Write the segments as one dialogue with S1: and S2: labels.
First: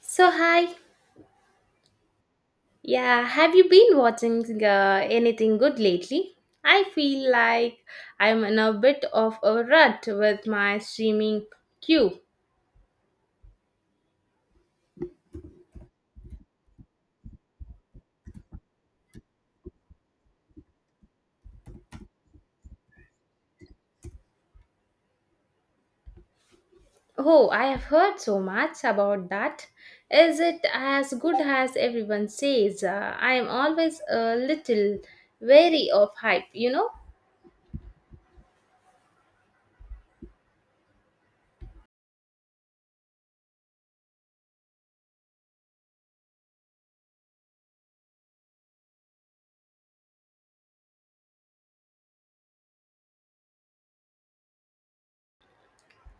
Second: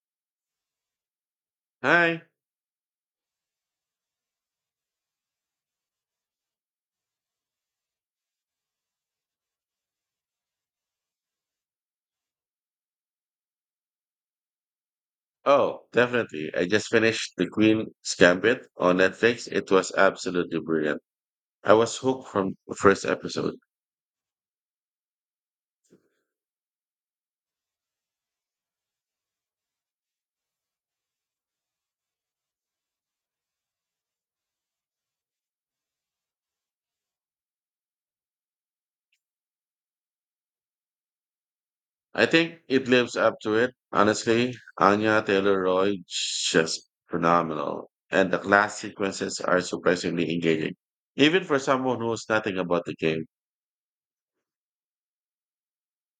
S1: So, hi.
S2: Hi.
S1: Yeah, have you been watching anything good lately? I feel like I'm in a bit of a rut with my streaming queue.
S2: Oh, definitely. I just finished The Queen's Gambit on Netflix. It was absolutely brilliant. I was hooked from the first episode.
S1: Oh, I have heard so much about that. Is it as good as everyone says? I'm always a little wary of hype, you know?
S2: I think it lives up to it. Honestly, Anya Taylor-Joy just phenomenal. And the class sequences are surprisingly engaging, even for someone who knows nothing about the game.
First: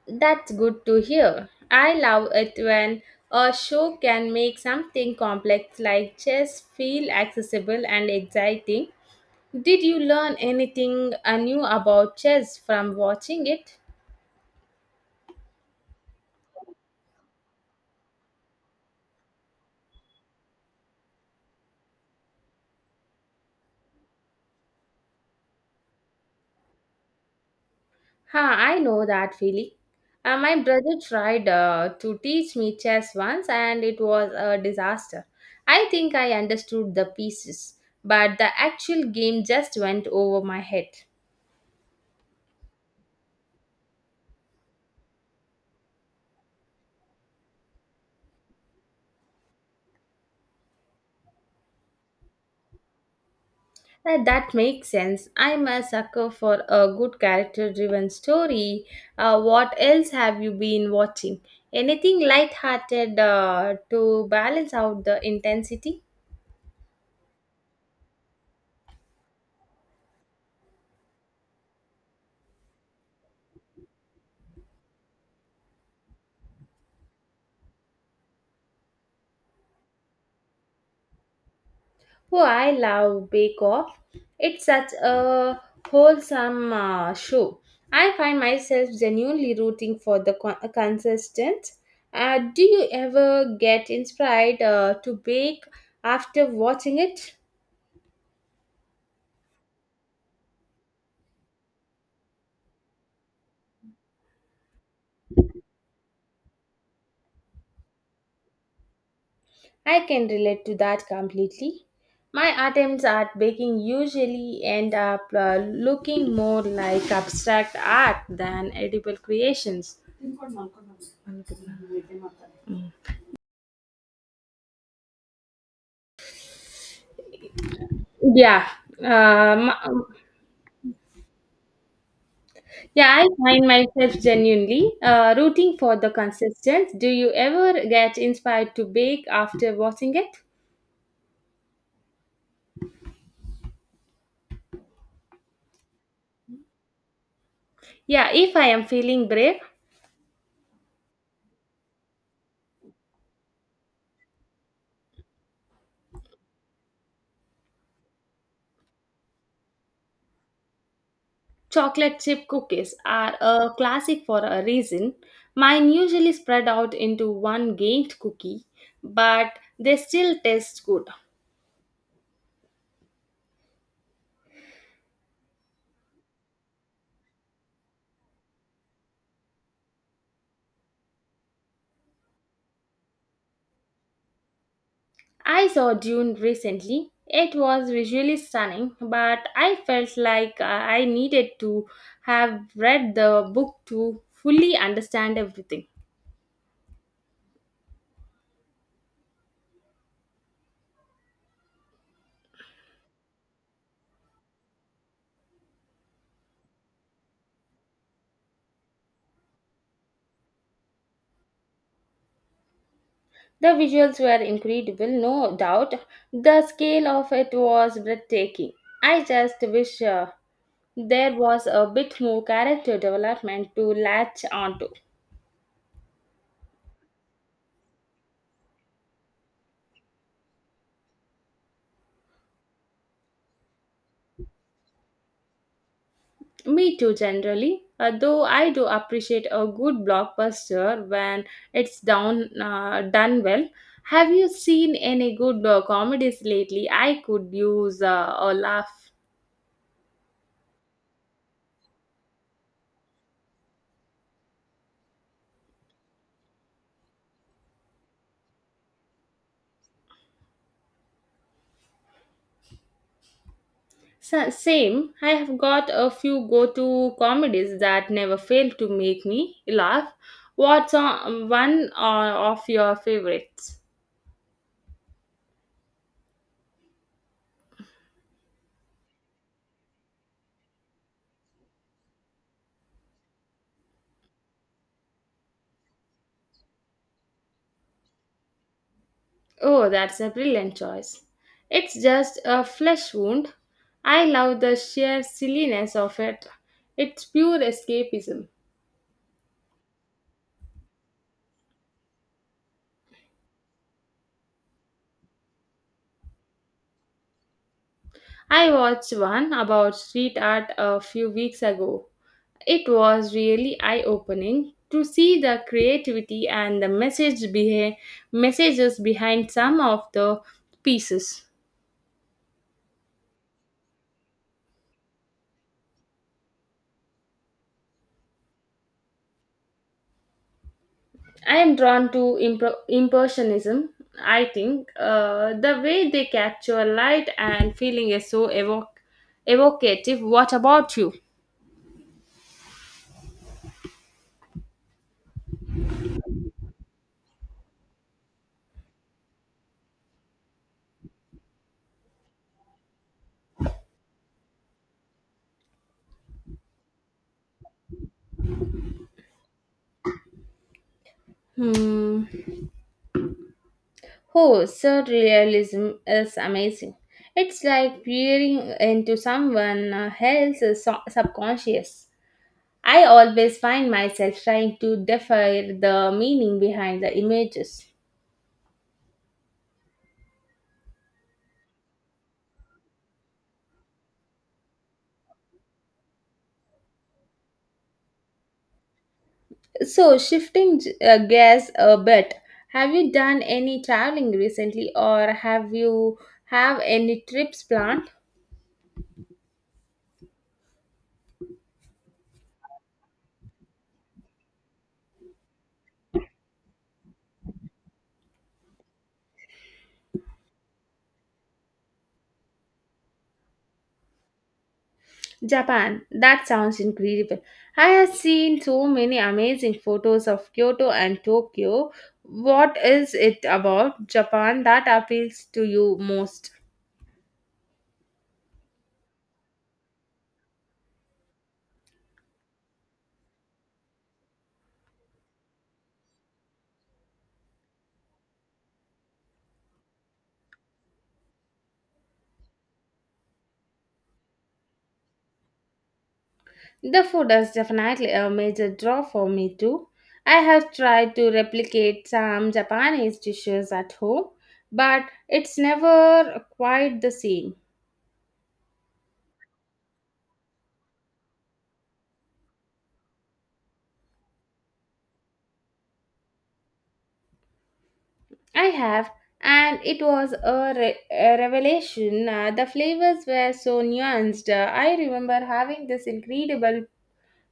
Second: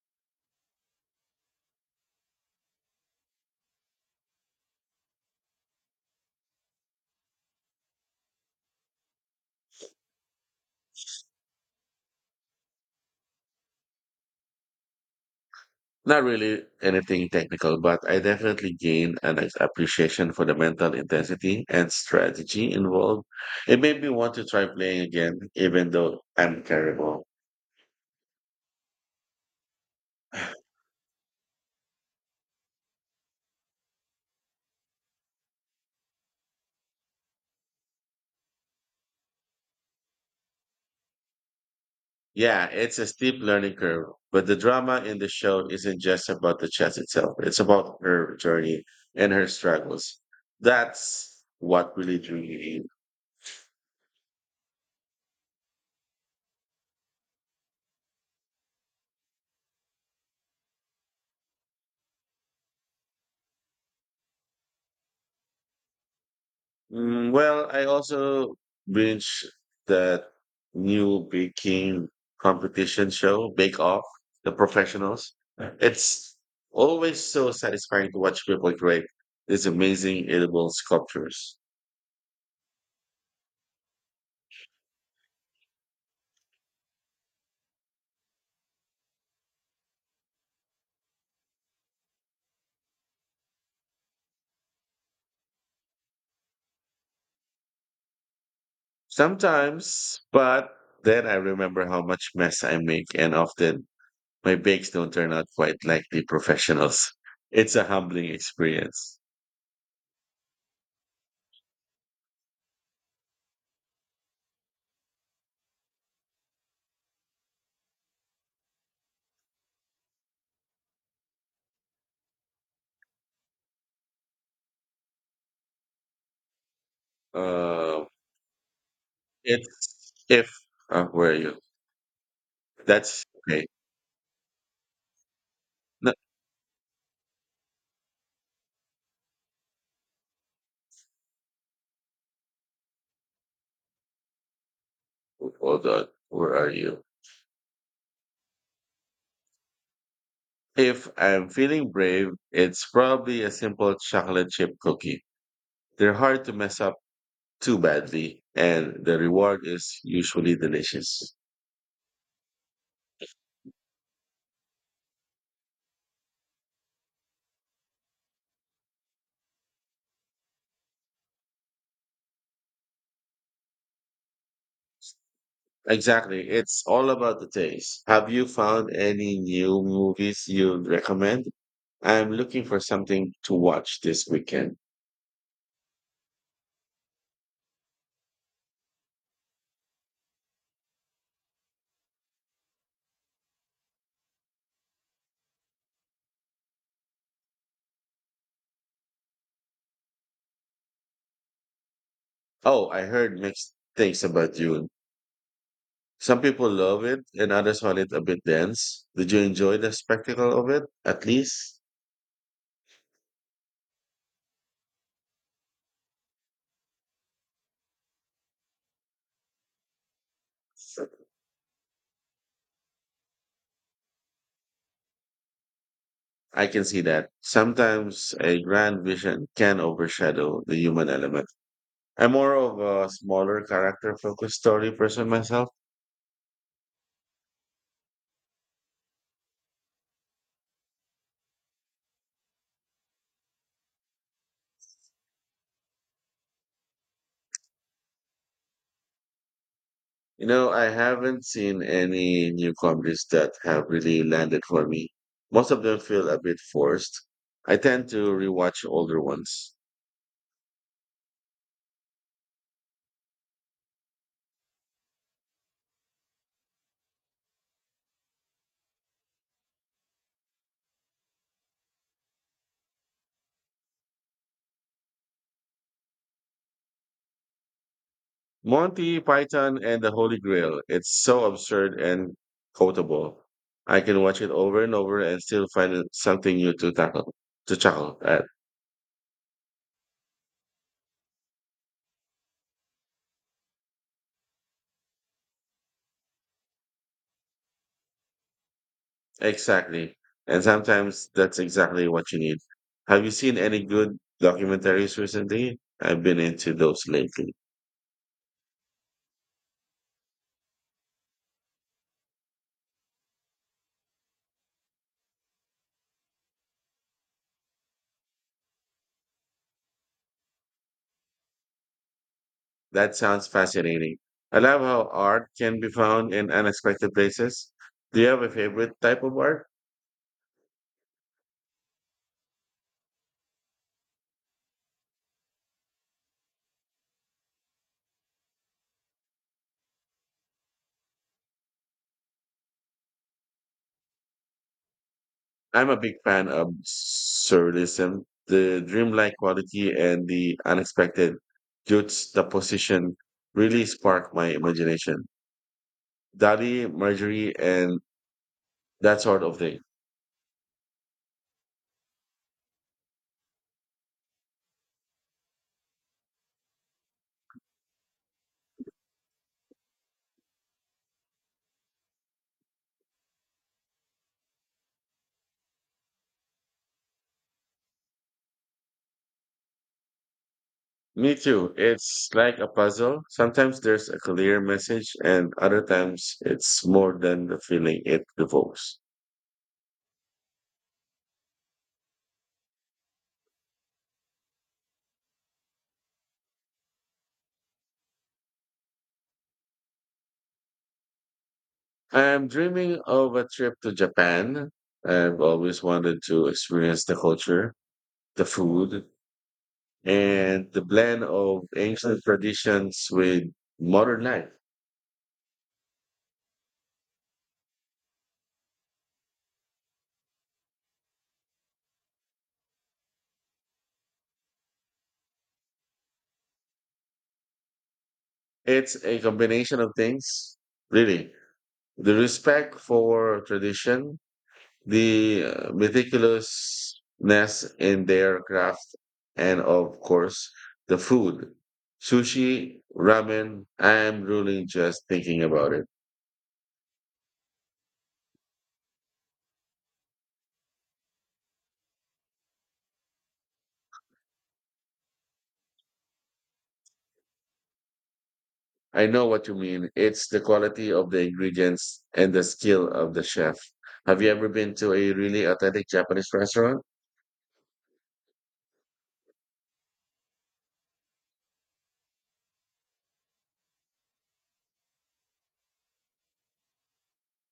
S1: That's good to hear. I love it when a show can make something complex like chess feel accessible and exciting. Did you learn anything new about chess from watching it?
S2: Not really anything technical, but I definitely gained appreciation for the mental intensity and strategy involved. It made me want to try playing again, even though I'm terrible.
S1: Ha, I know that feeling. My brother tried to teach me chess once and it was a disaster. I think I understood the pieces, but the actual game just went over my head.
S2: Yeah, it's a steep learning curve, but the drama in the show isn't just about the chess itself. It's about her journey and her struggles. That's what really drew me in.
S1: That makes sense. I'm a sucker for a good character driven story. What else have you been watching? Anything light-hearted to balance out the intensity?
S2: Well, I also binge that new baking competition show, Bake Off, The Professionals. It's always so satisfying to watch people create these amazing edible sculptures.
S1: Oh, I love Bake Off. It's such a wholesome show. I find myself genuinely rooting for the consistent. Do you ever get inspired to bake after watching it?
S2: Sometimes, but then I remember how much mess I make, and often my bakes don't turn out quite like the professionals. It's a humbling experience.
S1: I can relate to that completely. My attempts at baking usually end up looking more like abstract art than edible creations.
S2: Uh,
S1: Yeah, um,
S2: it's if where are you?
S1: yeah,
S2: That's
S1: I find
S2: okay.
S1: myself genuinely rooting for the consistency. Do you ever get inspired to bake after watching it?
S2: Hold on. Where are you?
S1: Yeah, if I am feeling brave,
S2: If I'm feeling brave, it's probably a simple chocolate chip cookie. They're hard to mess up too badly, and the reward is usually delicious.
S1: chocolate chip cookies are a classic for a reason. Mine usually spread out into one gained cookie, but they still taste good.
S2: Exactly. It's all about the taste. Have you found any new movies you'd recommend? I'm looking for something to watch this weekend.
S1: I saw Dune recently. It was visually stunning, but I felt like I needed to have read the book to fully understand everything.
S2: Oh, I heard mixed things about Dune. Some people love it and others find it a bit dense. Did you enjoy the spectacle of it? At least
S1: The visuals were incredible, no doubt. The scale of it was breathtaking. I just wish there was a bit more character development to latch onto.
S2: I can see that. Sometimes a grand vision can overshadow the human element. I'm more of a smaller character focused story person myself.
S1: Me too, generally. Though I do appreciate a good blockbuster when done well. Have you seen any good comedies lately? I could use a laugh.
S2: You know, I haven't seen any new comedies that have really landed for me. Most of them feel a bit forced. I tend to rewatch older ones.
S1: Same. I have got a few go-to comedies that never fail to make me laugh. What's on, one of your favorites?
S2: Monty Python and the Holy Grail. It's so absurd and quotable. I can watch it over and over and still something new to tackle, to chuckle at.
S1: Oh, that's a brilliant choice. It's just a flesh wound. I love the sheer silliness of it. It's pure escapism.
S2: Exactly. And sometimes that's exactly what you need. Have you seen any good documentaries recently? I've been into those lately.
S1: I watched one about street art a few weeks ago. It was really eye opening to see the creativity and the messages behind some of the pieces.
S2: That sounds fascinating. I love how art can be found in unexpected places. Do you have a favorite type of art?
S1: I am drawn to impressionism. I think the way they capture light and feeling is so evocative. What about you?
S2: I'm a big fan of surrealism, the dreamlike quality and the unexpected juxtaposition really spark my imagination. Dali, Marjorie, and that sort of thing.
S1: Hmm. Oh, surrealism is amazing. It's like peering into someone else's subconscious. I always find myself trying to decipher the meaning behind the images.
S2: Me too. It's like a puzzle. Sometimes there's a clear message, and other times it's more than the feeling it evokes.
S1: So, shifting gears a bit, have you done any traveling recently or have any trips planned?
S2: I'm dreaming of a trip to Japan. I've always wanted to experience the culture, the food, and the blend of ancient traditions with modern life.
S1: Japan, that sounds incredible. I have seen so many amazing photos of Kyoto and Tokyo. What is it about Japan that appeals to you most?
S2: It's a combination of things, really. The respect for tradition, the meticulousness in their craft, and of course, the food. Sushi, ramen, I'm drooling just thinking about it.
S1: The food is definitely a major draw for me too. I have tried to replicate some Japanese dishes at home, but it's never quite the same.
S2: I know what you mean. It's the quality of the ingredients and the skill of the chef. Have you ever been to a really authentic Japanese restaurant?
S1: I have, and it was a revelation. The flavors were so nuanced. I remember having this incredible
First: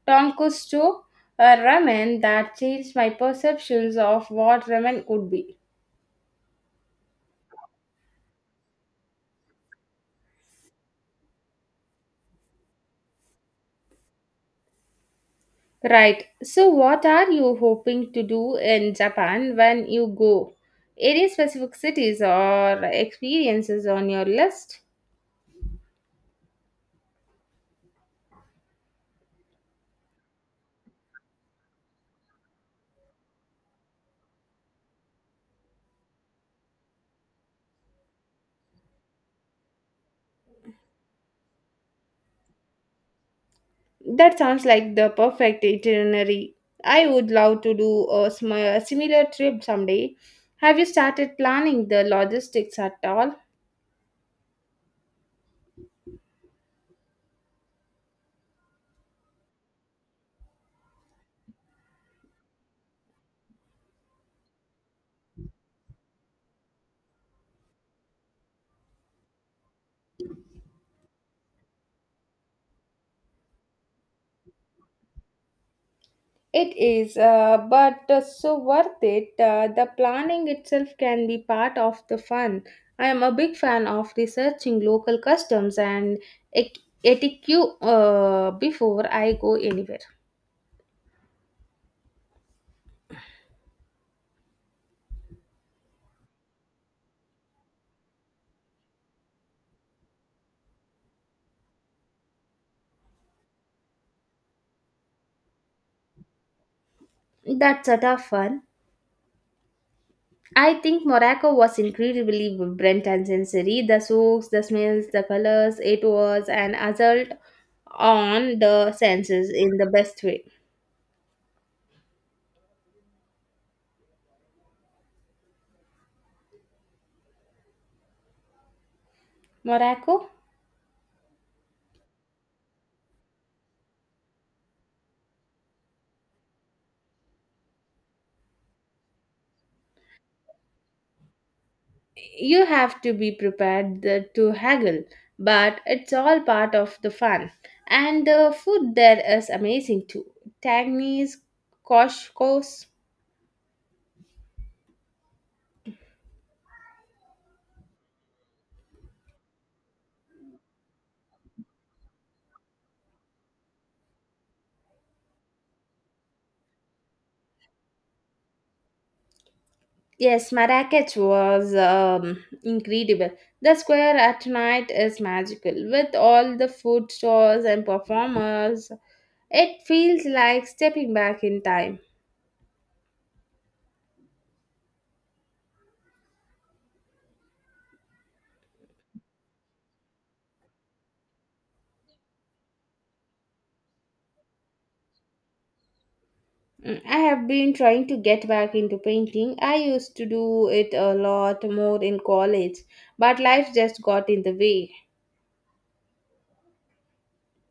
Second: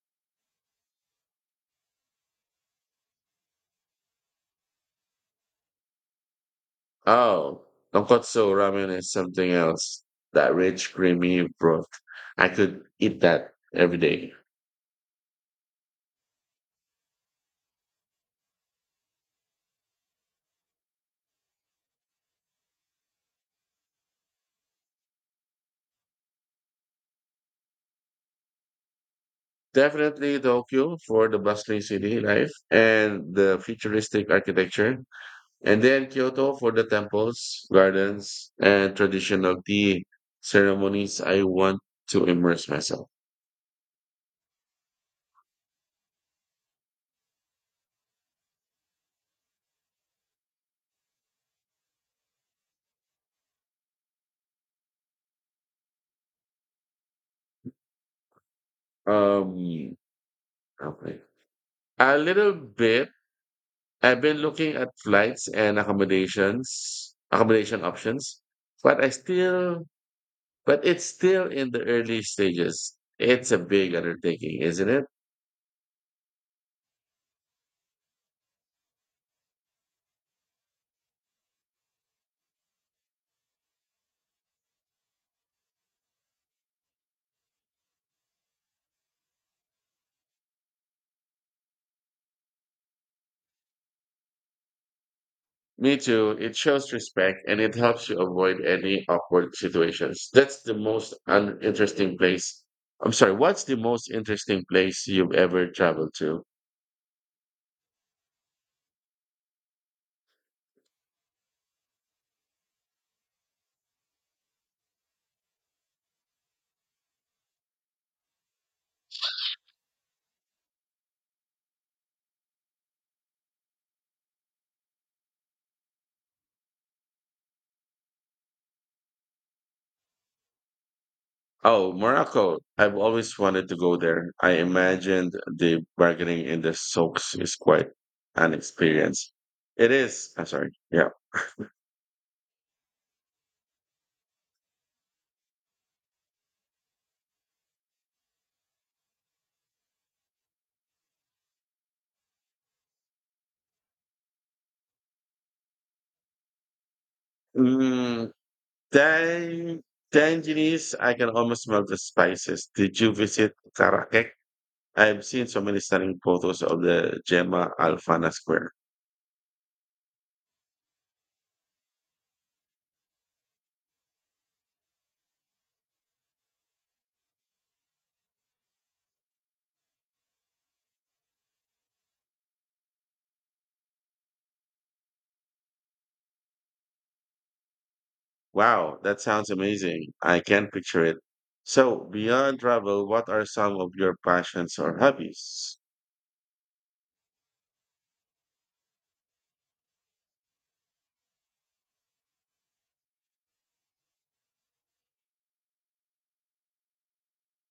S1: tonkotsu ramen that changed my perceptions of what ramen could be.
S2: Oh, tonkotsu ramen is something else. That rich, creamy broth. I could eat that every day.
S1: Right. So, what are you hoping to do in Japan when you go? Any specific cities or experiences on your list?
S2: Definitely Tokyo for the bustling city life and the futuristic architecture, and then Kyoto for the temples, gardens, and traditional tea ceremonies. I want to immerse myself.
S1: That sounds like the perfect itinerary. I would love to do a similar trip someday. Have you started planning the logistics at all?
S2: Um, okay, a little bit. I've been looking at flights and accommodation options, but I still, but it's still in the early stages. It's a big undertaking, isn't it?
S1: It is, but so worth it. The planning itself can be part of the fun. I am a big fan of researching local customs and ec- etiquette before I go anywhere.
S2: Me too. It shows respect and it helps you avoid any awkward situations. That's the most uninteresting place. I'm sorry, what's the most interesting place you've ever traveled to?
S1: That's sort of fun. I think Morocco was incredibly vibrant and sensory. The souks, the smells, the colors, it was an assault on the senses in the best way. Morocco?
S2: Oh, Morocco. I've always wanted to go there. I imagined the bargaining in the souks is quite an experience. It is. I'm sorry. Yeah.
S1: You have to be prepared to haggle, but it's all part of the fun, and the food there is amazing too. Tagines, koshkos.
S2: Mm, tang, tangerines, I can almost smell the spices. Did you visit Karakek? I've seen so many stunning photos of the Gemma Alfana Square.
S1: Yes, marrakech was incredible. The square at night is magical with all the food stores and performers. It feels like stepping back in time.
S2: Wow, that sounds amazing. I can picture it. So, beyond travel, what are some of your passions or hobbies?
S1: Mm, I have been trying to get back into painting. I used to do it a lot more in college, but life just got in the way.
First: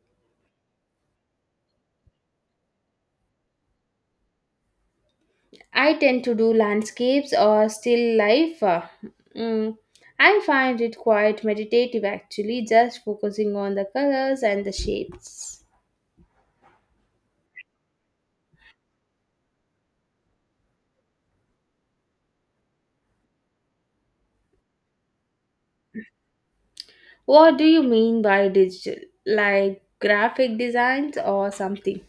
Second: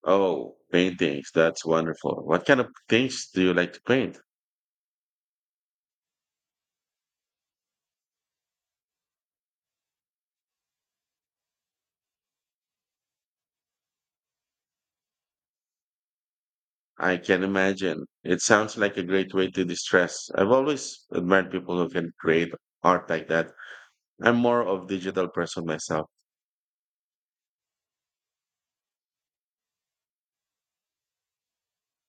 S2: Oh, paintings. That's wonderful. What kind of things do you like to paint?
S1: I tend to do landscapes or still life. Mm, I find it quite meditative actually, just focusing on the colors and the shapes.
S2: I can imagine. It sounds like a great way to distress. I've always admired people who can create art like that. I'm more of digital person myself.
S1: What do you mean by digital? Like graphic designs or something?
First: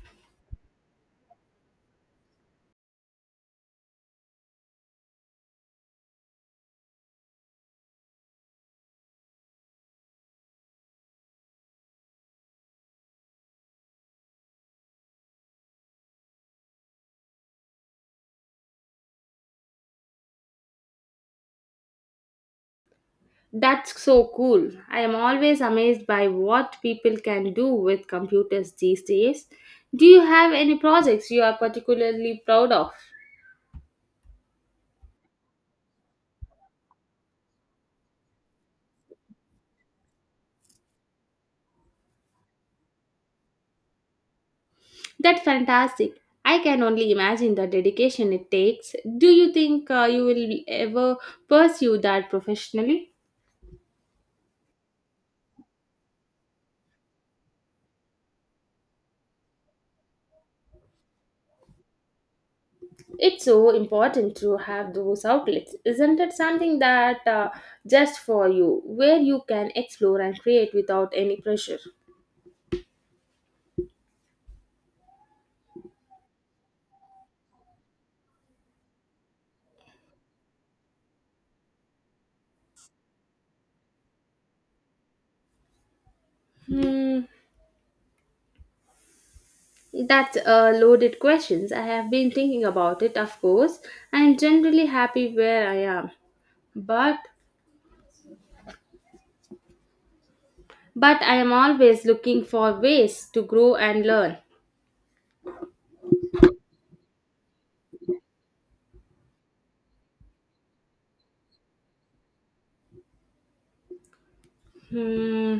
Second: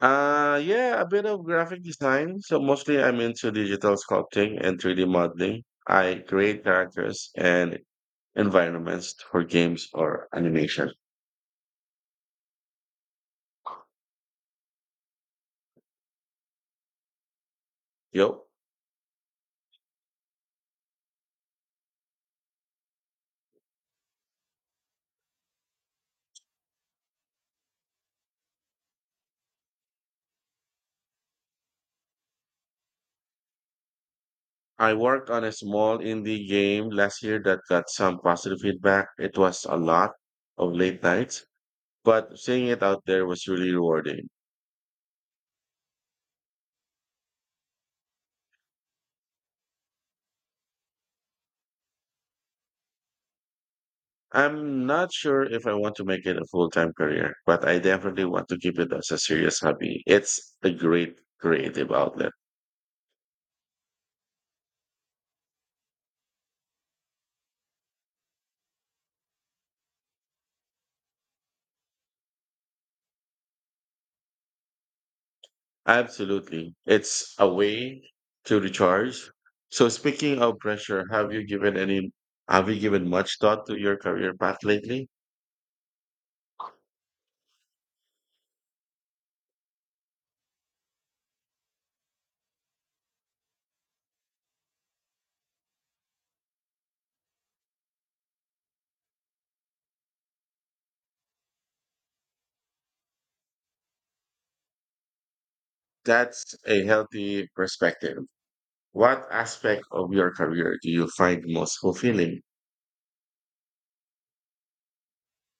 S2: Yeah, a bit of graphic design. So mostly I'm into digital sculpting and 3D modeling. I create characters and environments for games or animation. Yo.
S1: That's so cool. I am always amazed by what people can do with computers these days. Do you have any projects you are particularly proud of?
S2: I worked on a small indie game last year that got some positive feedback. It was a lot of late nights, but seeing it out there was really rewarding.
S1: That's fantastic. I can only imagine the dedication it takes. Do you think you will ever pursue that professionally?
S2: I'm not sure if I want to make it a full time career, but I definitely want to keep it as a serious hobby. It's a great creative outlet.
S1: It's so important to have those outlets. Isn't it something that just for you, where you can explore and create without any pressure?
S2: Absolutely. It's a way to recharge. So speaking of pressure, have you given much thought to your career path lately?
S1: Hmm. That's a loaded questions. I have been thinking about it, of course. I am generally happy where I am, but I am always looking for ways to grow and learn.
S2: That's a healthy perspective. What aspect of your career do you find most fulfilling?
S1: Hmm.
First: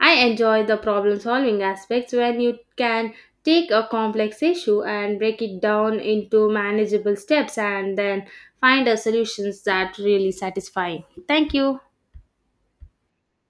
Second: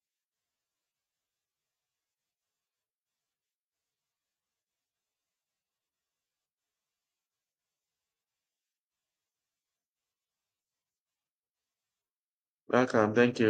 S1: I enjoy the problem solving aspects when you can take a complex issue and break it down into manageable steps and then find a solutions that really satisfying. Thank you.
S2: Welcome. Thank you.